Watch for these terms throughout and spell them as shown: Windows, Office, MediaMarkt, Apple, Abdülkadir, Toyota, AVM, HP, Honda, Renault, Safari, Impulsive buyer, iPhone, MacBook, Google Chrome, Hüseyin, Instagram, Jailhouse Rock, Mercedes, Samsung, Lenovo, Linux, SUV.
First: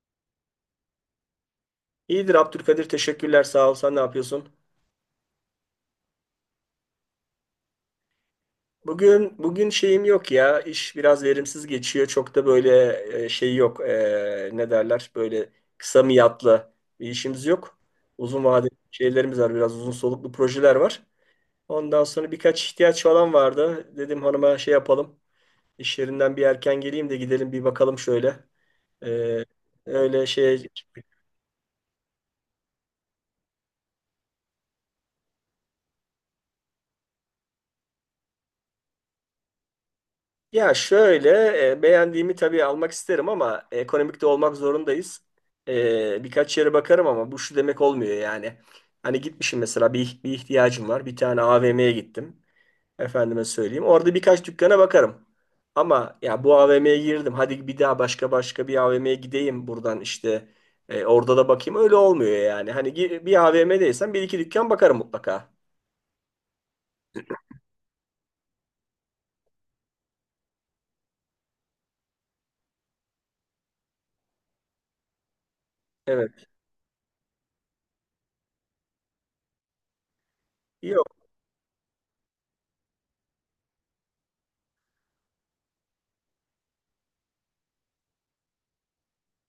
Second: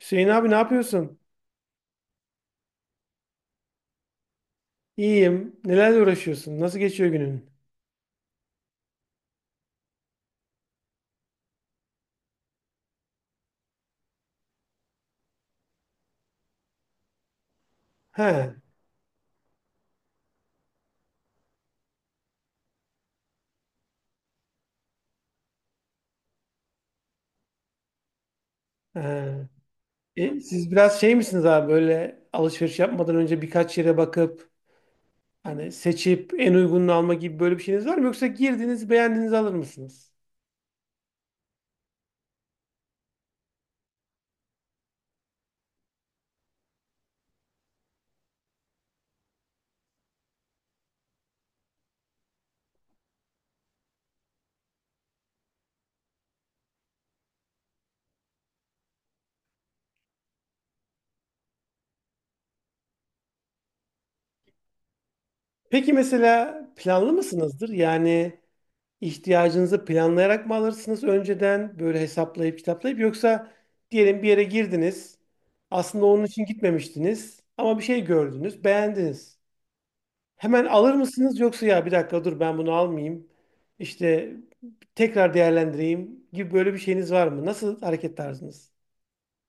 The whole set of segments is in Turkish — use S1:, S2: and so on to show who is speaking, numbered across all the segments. S1: Hüseyin abi ne yapıyorsun?
S2: İyidir Abdülkadir, teşekkürler, sağ ol. Sen ne yapıyorsun?
S1: İyiyim. Nelerle uğraşıyorsun? Nasıl geçiyor günün?
S2: Bugün şeyim yok ya, iş biraz verimsiz geçiyor, çok da böyle şey yok. Ne derler, böyle kısa miyatlı bir işimiz yok. Uzun
S1: He.
S2: vadeli şeylerimiz var, biraz uzun soluklu projeler var. Ondan sonra birkaç ihtiyaç falan vardı, dedim hanıma şey yapalım, iş yerinden bir erken geleyim de gidelim bir bakalım şöyle. E,
S1: He.
S2: Öyle
S1: E,
S2: şey.
S1: siz biraz şey misiniz abi böyle alışveriş yapmadan önce birkaç yere bakıp hani seçip en uygununu alma gibi böyle bir şeyiniz var mı? Yoksa girdiniz beğendiğinizi alır mısınız?
S2: Ya şöyle, beğendiğimi tabii almak isterim ama ekonomik de olmak zorundayız. Birkaç yere bakarım ama bu şu demek olmuyor yani. Hani gitmişim mesela, bir ihtiyacım var. Bir tane AVM'ye gittim. Efendime söyleyeyim, orada birkaç dükkana bakarım. Ama ya bu AVM'ye girdim, hadi bir daha başka başka bir AVM'ye gideyim buradan işte. Orada da bakayım. Öyle olmuyor yani. Hani bir AVM'deysem bir iki dükkan bakarım mutlaka.
S1: Peki mesela planlı mısınızdır? Yani ihtiyacınızı planlayarak mı alırsınız önceden böyle hesaplayıp kitaplayıp yoksa diyelim bir yere girdiniz aslında onun için
S2: Evet.
S1: gitmemiştiniz ama bir şey gördünüz beğendiniz. Hemen alır mısınız yoksa ya bir dakika dur ben bunu almayayım. İşte tekrar değerlendireyim gibi böyle bir şeyiniz var mı? Nasıl hareket tarzınız?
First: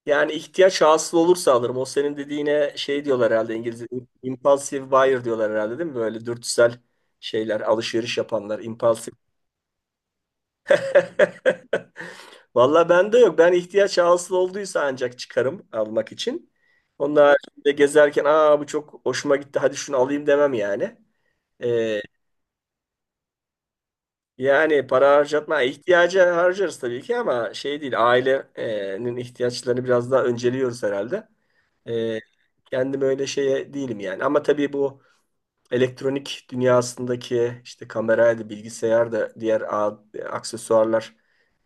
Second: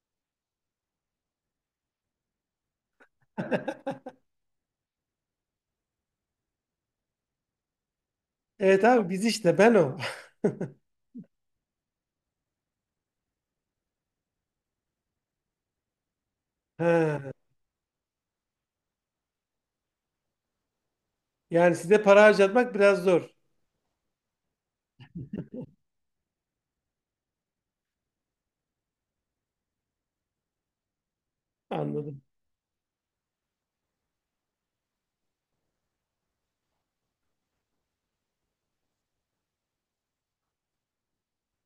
S2: Yani ihtiyaç hasıl olursa alırım. O senin dediğine şey diyorlar herhalde, İngilizce. Impulsive buyer diyorlar herhalde, değil mi? Böyle dürtüsel şeyler, alışveriş yapanlar.
S1: Evet abi
S2: Impulsive.
S1: biz işte ben o.
S2: Valla bende yok. Ben ihtiyaç hasıl olduysa ancak çıkarım almak için. Onun
S1: Ha.
S2: haricinde gezerken, aa bu çok hoşuma gitti hadi şunu alayım demem yani.
S1: Yani
S2: Ee,
S1: size para harcatmak biraz zor.
S2: Yani para harcatma, ihtiyaca harcarız tabii ki, ama şey değil, ailenin ihtiyaçlarını biraz daha önceliyoruz herhalde. E,
S1: Anladım.
S2: Kendim öyle şeye değilim yani. Ama tabii bu elektronik dünyasındaki işte kameraydı, bilgisayar da diğer aksesuarlar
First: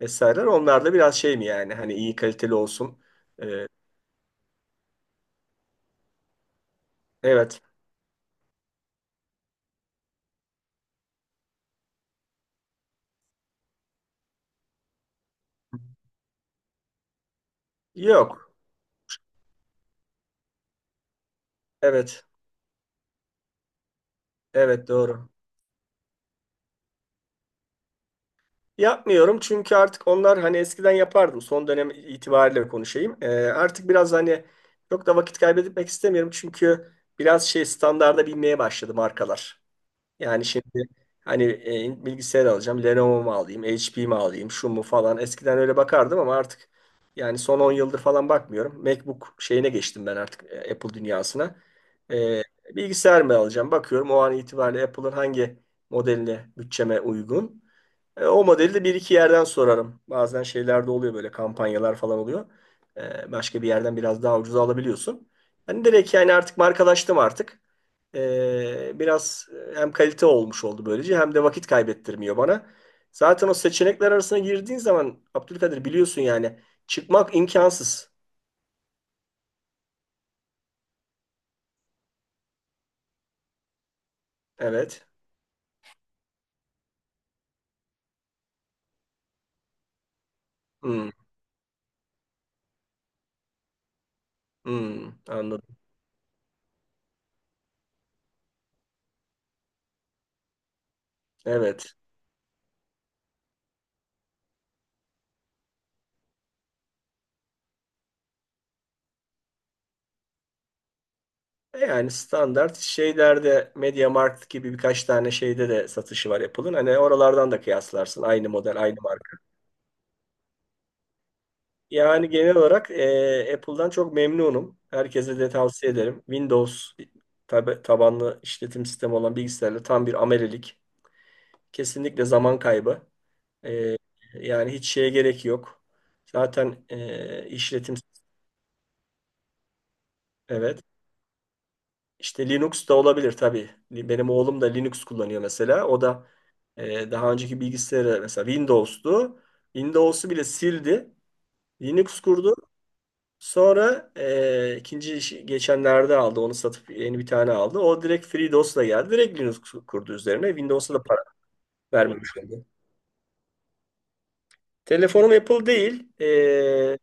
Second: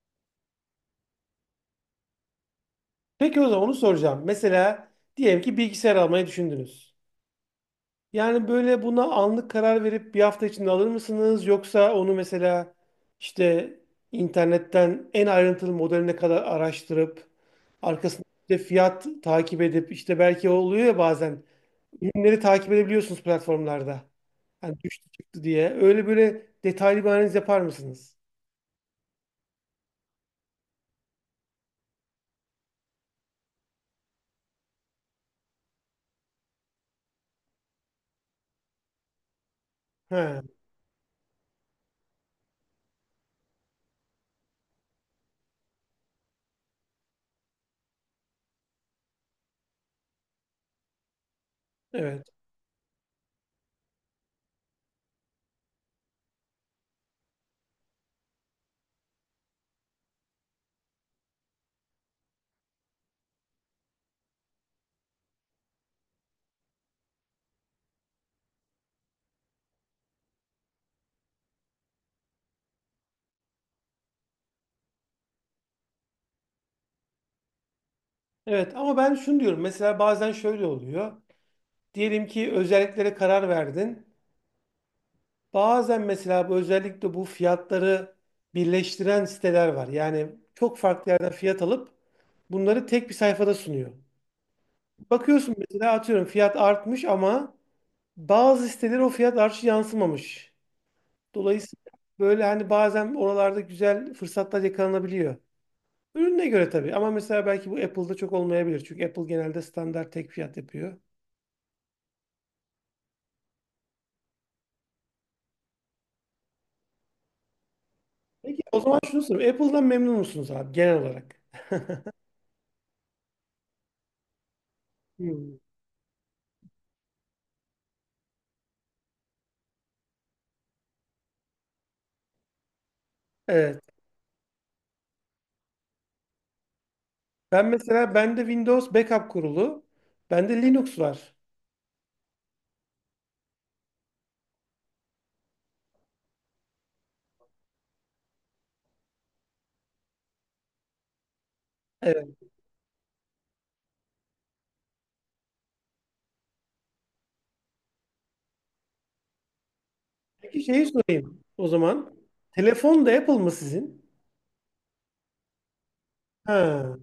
S2: vesaireler, onlar da biraz şey mi, yani hani iyi kaliteli olsun.
S1: Peki o zaman
S2: E,
S1: onu soracağım. Mesela diyelim ki bilgisayar almayı düşündünüz.
S2: evet.
S1: Yani böyle buna anlık karar verip bir hafta içinde alır mısınız? Yoksa onu mesela işte internetten en ayrıntılı modeline kadar araştırıp arkasında
S2: Yok.
S1: işte fiyat takip edip işte belki oluyor ya bazen
S2: Evet.
S1: ürünleri takip edebiliyorsunuz platformlarda. Hani
S2: Evet
S1: düştü
S2: doğru.
S1: çıktı diye. Öyle böyle detaylı bir analiz yapar mısınız?
S2: Yapmıyorum çünkü artık onlar, hani eskiden yapardım. Son dönem itibariyle konuşayım. Artık biraz hani çok da vakit kaybetmek istemiyorum, çünkü biraz şey, standarda binmeye başladı markalar.
S1: He,
S2: Yani şimdi hani bilgisayar alacağım, Lenovo mu alayım, HP mi alayım, şu mu falan. Eskiden öyle bakardım ama artık, yani son 10 yıldır falan bakmıyorum. MacBook şeyine geçtim ben artık, Apple dünyasına.
S1: evet.
S2: E, Bilgisayar mı alacağım? Bakıyorum o an itibariyle Apple'ın hangi modeline bütçeme uygun. O modeli de bir iki yerden sorarım. Bazen şeyler de oluyor, böyle kampanyalar falan oluyor. Başka bir yerden biraz daha ucuza alabiliyorsun. Hani direkt, yani artık markalaştım artık. Biraz hem kalite olmuş oldu böylece, hem de vakit kaybettirmiyor bana. Zaten o seçenekler arasına girdiğin zaman Abdülkadir, biliyorsun yani, çıkmak imkansız.
S1: Evet, ama ben şunu diyorum. Mesela bazen şöyle oluyor. Diyelim ki özelliklere karar verdin.
S2: Evet.
S1: Bazen mesela bu özellikle bu fiyatları birleştiren siteler var. Yani çok
S2: Hmm,
S1: farklı yerden fiyat alıp bunları tek bir sayfada sunuyor.
S2: hmm,
S1: Bakıyorsun
S2: anladım.
S1: mesela atıyorum fiyat artmış ama bazı siteler o fiyat artışı yansımamış. Dolayısıyla
S2: Evet.
S1: böyle hani bazen oralarda güzel fırsatlar yakalanabiliyor. Ürüne göre tabii ama mesela belki bu Apple'da çok olmayabilir. Çünkü Apple genelde standart tek fiyat yapıyor.
S2: Yani standart şeylerde MediaMarkt gibi birkaç tane şeyde de satışı var Apple'ın. Hani oralardan da kıyaslarsın. Aynı
S1: Peki o
S2: model, aynı
S1: zaman şunu
S2: marka.
S1: sorayım. Apple'dan memnun musunuz abi genel olarak?
S2: Yani genel olarak Apple'dan çok memnunum. Herkese de
S1: Hmm.
S2: tavsiye ederim. Windows tabanlı işletim sistemi olan bilgisayarla tam bir amelelik. Kesinlikle zaman kaybı.
S1: Evet.
S2: E, Yani hiç şeye gerek yok. Zaten
S1: Ben
S2: işletim,
S1: mesela bende Windows backup kurulu, bende
S2: evet.
S1: Linux var.
S2: İşte Linux da olabilir tabii. Benim oğlum da Linux kullanıyor mesela. O da daha önceki bilgisayarı mesela Windows'tu. Windows'u bile sildi. Linux
S1: Evet.
S2: kurdu. Sonra ikinci işi geçenlerde aldı. Onu satıp yeni bir tane aldı. O direkt FreeDOS'la geldi. Direkt Linux kurdu üzerine.
S1: Peki şeyi
S2: Windows'a da para
S1: sorayım o zaman.
S2: vermemiş oldu.
S1: Telefon da Apple mı sizin?
S2: Telefonum Apple değil.
S1: Ha.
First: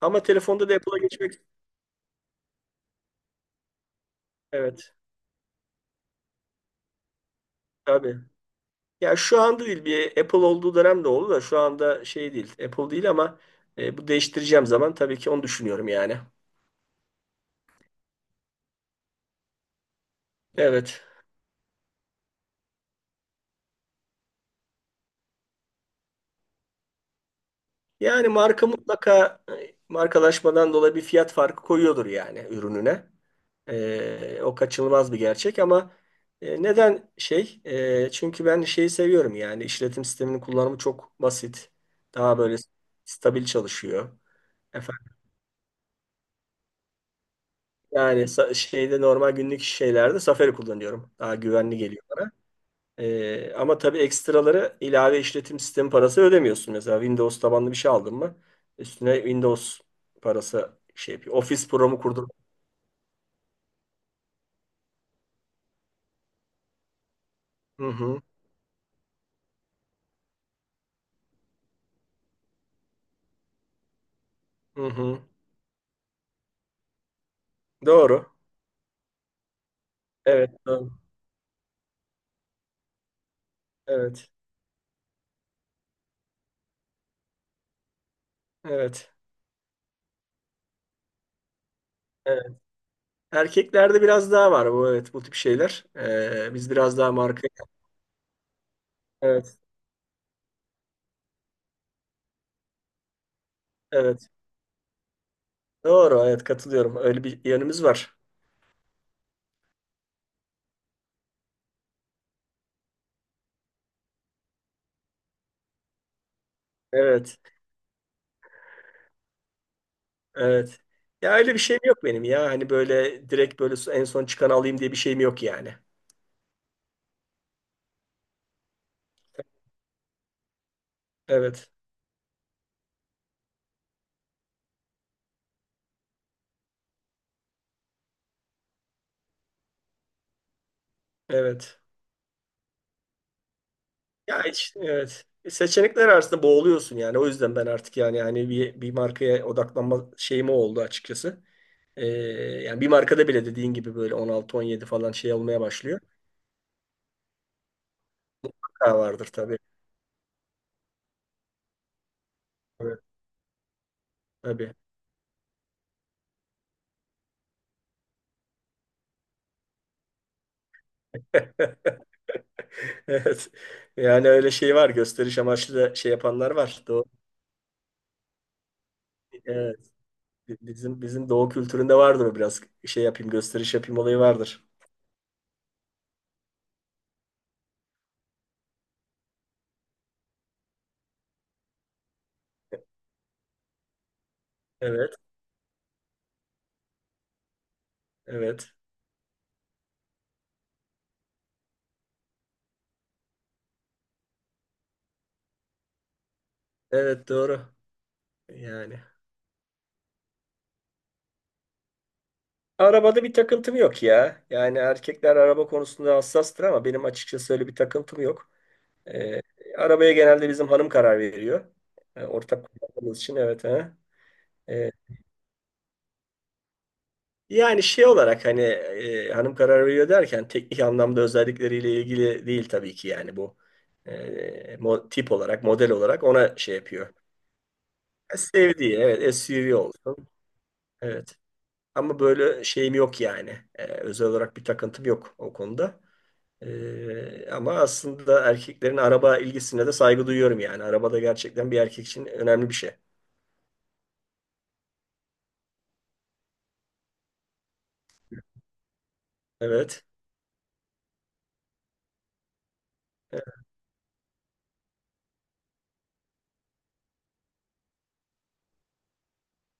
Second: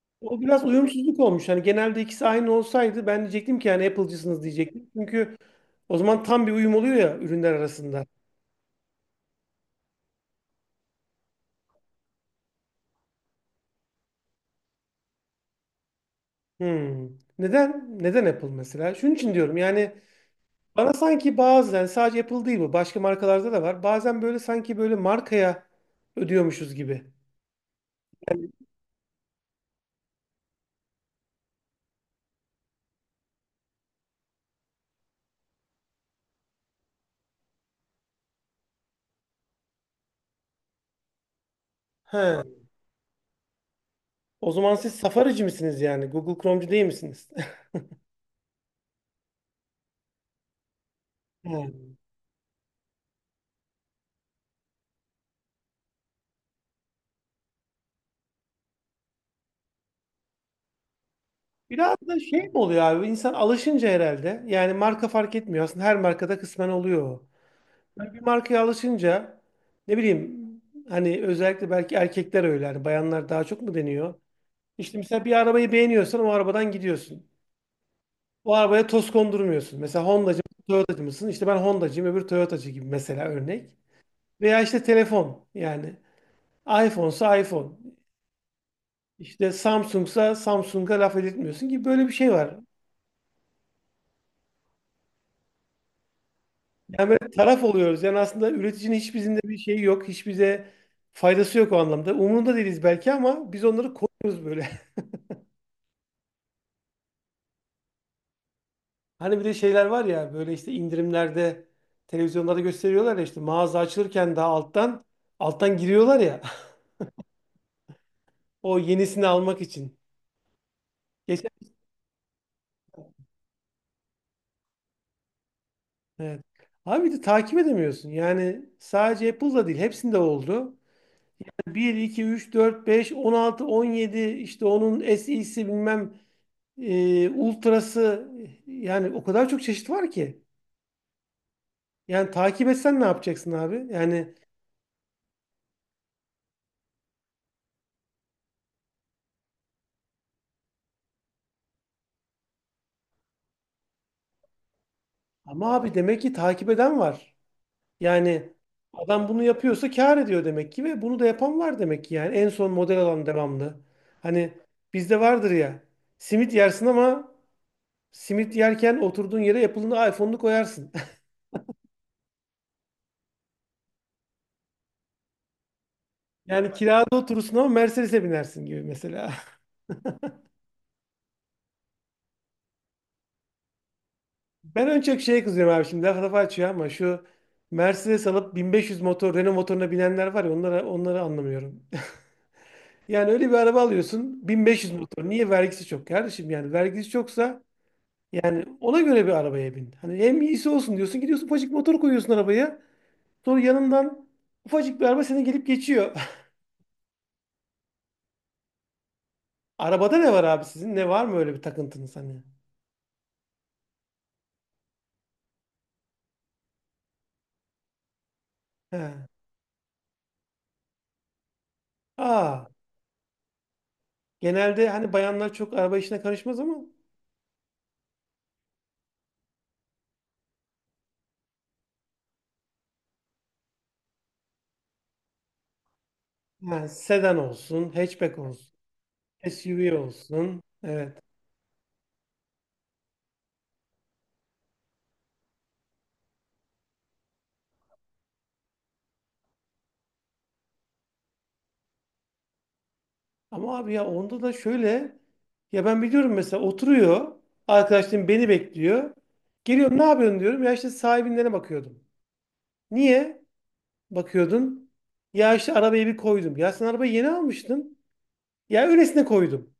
S2: Ama
S1: O biraz
S2: telefonda da Apple'a
S1: uyumsuzluk
S2: geçmek...
S1: olmuş. Hani genelde ikisi aynı olsaydı ben diyecektim ki yani Apple'cısınız diyecektim.
S2: Evet.
S1: Çünkü o zaman tam bir uyum oluyor ya ürünler arasında.
S2: Tabii. Ya şu anda değil. Bir Apple olduğu dönem de oldu da şu anda şey değil. Apple değil ama bu değiştireceğim zaman tabii ki onu düşünüyorum yani.
S1: Hmm. Neden? Neden Apple mesela? Şunun için diyorum yani bana
S2: Evet.
S1: sanki bazen sadece Apple değil bu başka markalarda da var. Bazen böyle sanki böyle markaya ödüyormuşuz gibi.
S2: Yani marka mutlaka markalaşmadan dolayı bir fiyat farkı koyuyordur yani ürününe. O kaçınılmaz bir gerçek, ama neden şey? Çünkü ben şeyi seviyorum, yani işletim sisteminin kullanımı çok basit. Daha
S1: He.
S2: böyle stabil çalışıyor.
S1: O zaman siz
S2: Efendim,
S1: Safari'ci misiniz yani? Google Chrome'cu değil misiniz?
S2: yani şeyde, normal günlük şeylerde Safari kullanıyorum. Daha güvenli
S1: Hmm.
S2: geliyor bana. Ama tabii ekstraları, ilave işletim sistemi parası ödemiyorsun. Mesela Windows tabanlı bir şey aldın mı üstüne Windows parası şey yapıyor. Office
S1: Biraz
S2: programı
S1: da
S2: kurdur.
S1: şey mi oluyor abi? İnsan alışınca herhalde. Yani marka fark etmiyor. Aslında her markada kısmen oluyor. O.
S2: Hı
S1: Yani bir
S2: hı,
S1: markaya alışınca ne bileyim hani özellikle belki erkekler öyle. Hani bayanlar daha çok mu deniyor?
S2: hı
S1: İşte
S2: hı.
S1: mesela bir arabayı beğeniyorsan o arabadan gidiyorsun.
S2: Doğru.
S1: O arabaya toz kondurmuyorsun. Mesela Honda'cı,
S2: Evet, doğru.
S1: Toyota'cı mısın? İşte ben Honda'cıyım, öbür Toyota'cı gibi mesela örnek.
S2: Evet,
S1: Veya işte telefon yani. iPhone'sa iPhone.
S2: evet,
S1: İşte Samsung'sa Samsung'a laf edilmiyorsun ki böyle bir şey
S2: evet.
S1: var.
S2: Erkeklerde biraz daha var bu, evet, bu tip şeyler. Biz biraz
S1: Yani
S2: daha
S1: böyle
S2: marka.
S1: taraf oluyoruz. Yani aslında üreticinin hiç bizimle bir
S2: Evet,
S1: şeyi yok. Hiç bize faydası yok o anlamda. Umurunda değiliz belki ama biz onları
S2: evet.
S1: koruyoruz böyle.
S2: Doğru, evet, katılıyorum. Öyle bir yanımız var.
S1: Hani bir de şeyler var ya böyle işte indirimlerde televizyonlarda gösteriyorlar ya işte mağaza açılırken daha alttan alttan giriyorlar ya
S2: Evet,
S1: o yenisini almak için.
S2: evet. Ya
S1: Geçen,
S2: öyle bir şeyim yok benim ya. Hani böyle direkt böyle en son çıkanı alayım diye bir şeyim yok yani.
S1: evet. Abi bir de takip edemiyorsun. Yani sadece Apple'da değil hepsinde oldu.
S2: Evet.
S1: Bir iki üç dört beş 16 17 işte onun SE'si bilmem Ultra'sı yani o kadar çok çeşit var ki.
S2: Evet.
S1: Yani takip etsen ne yapacaksın abi? Yani
S2: Ya evet. Seçenekler arasında boğuluyorsun yani. O yüzden ben artık yani, bir markaya odaklanma şeyim o oldu açıkçası. Ee, Yani bir markada bile dediğin gibi böyle 16-17 falan şey olmaya
S1: ama abi
S2: başlıyor.
S1: demek ki takip eden var. Yani
S2: Ha vardır
S1: adam bunu
S2: tabii.
S1: yapıyorsa kâr ediyor demek ki ve bunu da yapan var demek ki yani en son model
S2: Evet.
S1: alan devamlı. Hani
S2: Tabii.
S1: bizde vardır ya simit yersin ama simit yerken oturduğun yere Apple'ın iPhone'unu koyarsın.
S2: Evet. Yani öyle şey var. Gösteriş amaçlı da şey yapanlar
S1: Yani
S2: var. Doğu,
S1: kirada oturursun ama Mercedes'e binersin gibi mesela.
S2: evet. Bizim doğu kültüründe vardır o biraz. Şey yapayım, gösteriş yapayım olayı vardır.
S1: Ben en çok şeye kızıyorum abi şimdi laf lafı açıyor ama şu Mercedes alıp 1500 motor Renault motoruna binenler var ya onlara onları anlamıyorum. Yani öyle bir araba alıyorsun 1500
S2: Evet.
S1: motor. Niye vergisi çok kardeşim yani vergisi çoksa yani
S2: Evet.
S1: ona göre bir arabaya bin. Hani hem iyisi olsun diyorsun gidiyorsun ufacık motor koyuyorsun arabaya. Sonra yanından ufacık bir araba seni gelip geçiyor.
S2: Evet, doğru. Yani.
S1: Arabada ne var abi sizin? Ne var mı öyle bir takıntınız hani?
S2: Arabada bir takıntım yok ya. Yani erkekler araba konusunda hassastır ama benim açıkçası öyle bir takıntım yok.
S1: He.
S2: Ee, Arabaya genelde bizim hanım karar veriyor.
S1: Aa,
S2: Ortak kullandığımız için, evet. Ha.
S1: genelde
S2: Ee,
S1: hani bayanlar çok araba işine karışmaz ama
S2: Yani şey olarak, hani hanım karar veriyor derken teknik anlamda özellikleriyle ilgili değil tabii ki yani bu. Tip olarak, model olarak ona şey
S1: yani
S2: yapıyor.
S1: sedan olsun, hatchback olsun.
S2: Sevdiği, evet, SUV
S1: SUV
S2: olsun.
S1: olsun. Evet.
S2: Evet. Ama böyle şeyim yok yani. Özel olarak bir takıntım yok o konuda. Ama aslında erkeklerin araba ilgisine de saygı duyuyorum yani. Araba da gerçekten bir erkek için önemli bir şey.
S1: Ama abi ya onda da şöyle ya ben biliyorum mesela oturuyor arkadaşlarım beni bekliyor. Geliyorum ne
S2: Evet.
S1: yapıyorsun diyorum. Ya işte sahibinlere bakıyordum. Niye
S2: Evet.
S1: bakıyordun? Ya işte arabayı bir koydum. Ya sen arabayı yeni almıştın. Ya öylesine koydum.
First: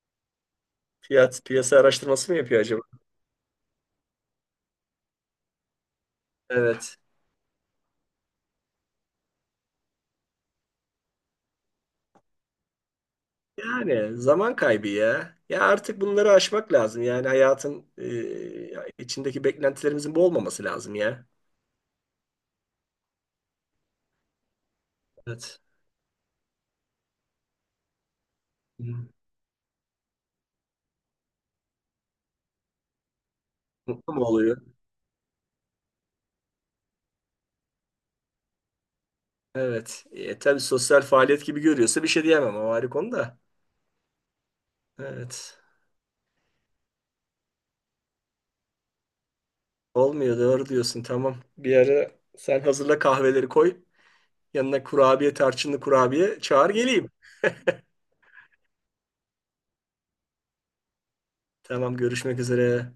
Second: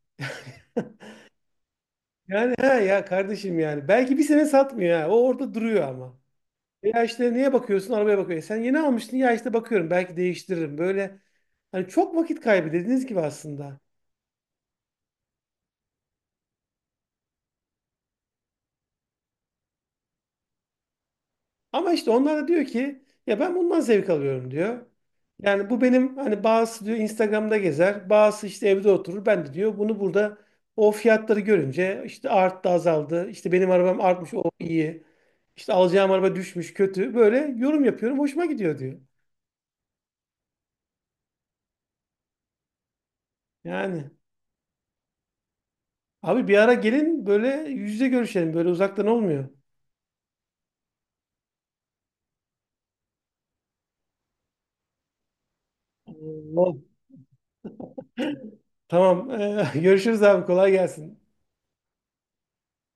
S2: Fiyat piyasa araştırması mı
S1: Yani
S2: yapıyor
S1: ha
S2: acaba?
S1: ya kardeşim yani. Belki bir sene satmıyor ha. O orada duruyor ama.
S2: Evet.
S1: Ya işte niye bakıyorsun? Arabaya bakıyorsun? Sen yeni almıştın. Ya işte bakıyorum. Belki değiştiririm. Böyle hani çok vakit kaybı dediğiniz gibi aslında.
S2: Yani zaman kaybı ya. Ya artık bunları aşmak lazım. Yani hayatın içindeki beklentilerimizin bu olmaması lazım ya.
S1: Ama işte onlar da diyor ki ya ben bundan zevk alıyorum diyor.
S2: Evet.
S1: Yani bu benim hani bazısı diyor Instagram'da gezer, bazısı işte evde
S2: Hı.
S1: oturur. Ben de diyor bunu burada o fiyatları görünce işte arttı azaldı. İşte benim arabam
S2: Mutlu mu
S1: artmış o
S2: oluyor?
S1: iyi. İşte alacağım araba düşmüş kötü. Böyle yorum yapıyorum hoşuma gidiyor diyor.
S2: Evet. Tabii, sosyal faaliyet gibi görüyorsa bir şey diyemem. O ayrı konu da.
S1: Yani
S2: Evet.
S1: abi bir ara gelin böyle yüz yüze görüşelim böyle uzaktan olmuyor.
S2: Olmuyor, doğru diyorsun, tamam. Bir ara sen hazırla, kahveleri koy. Yanına kurabiye, tarçınlı kurabiye, çağır
S1: Allah.
S2: geleyim.
S1: Tamam görüşürüz abi kolay gelsin.
S2: Tamam, görüşmek üzere.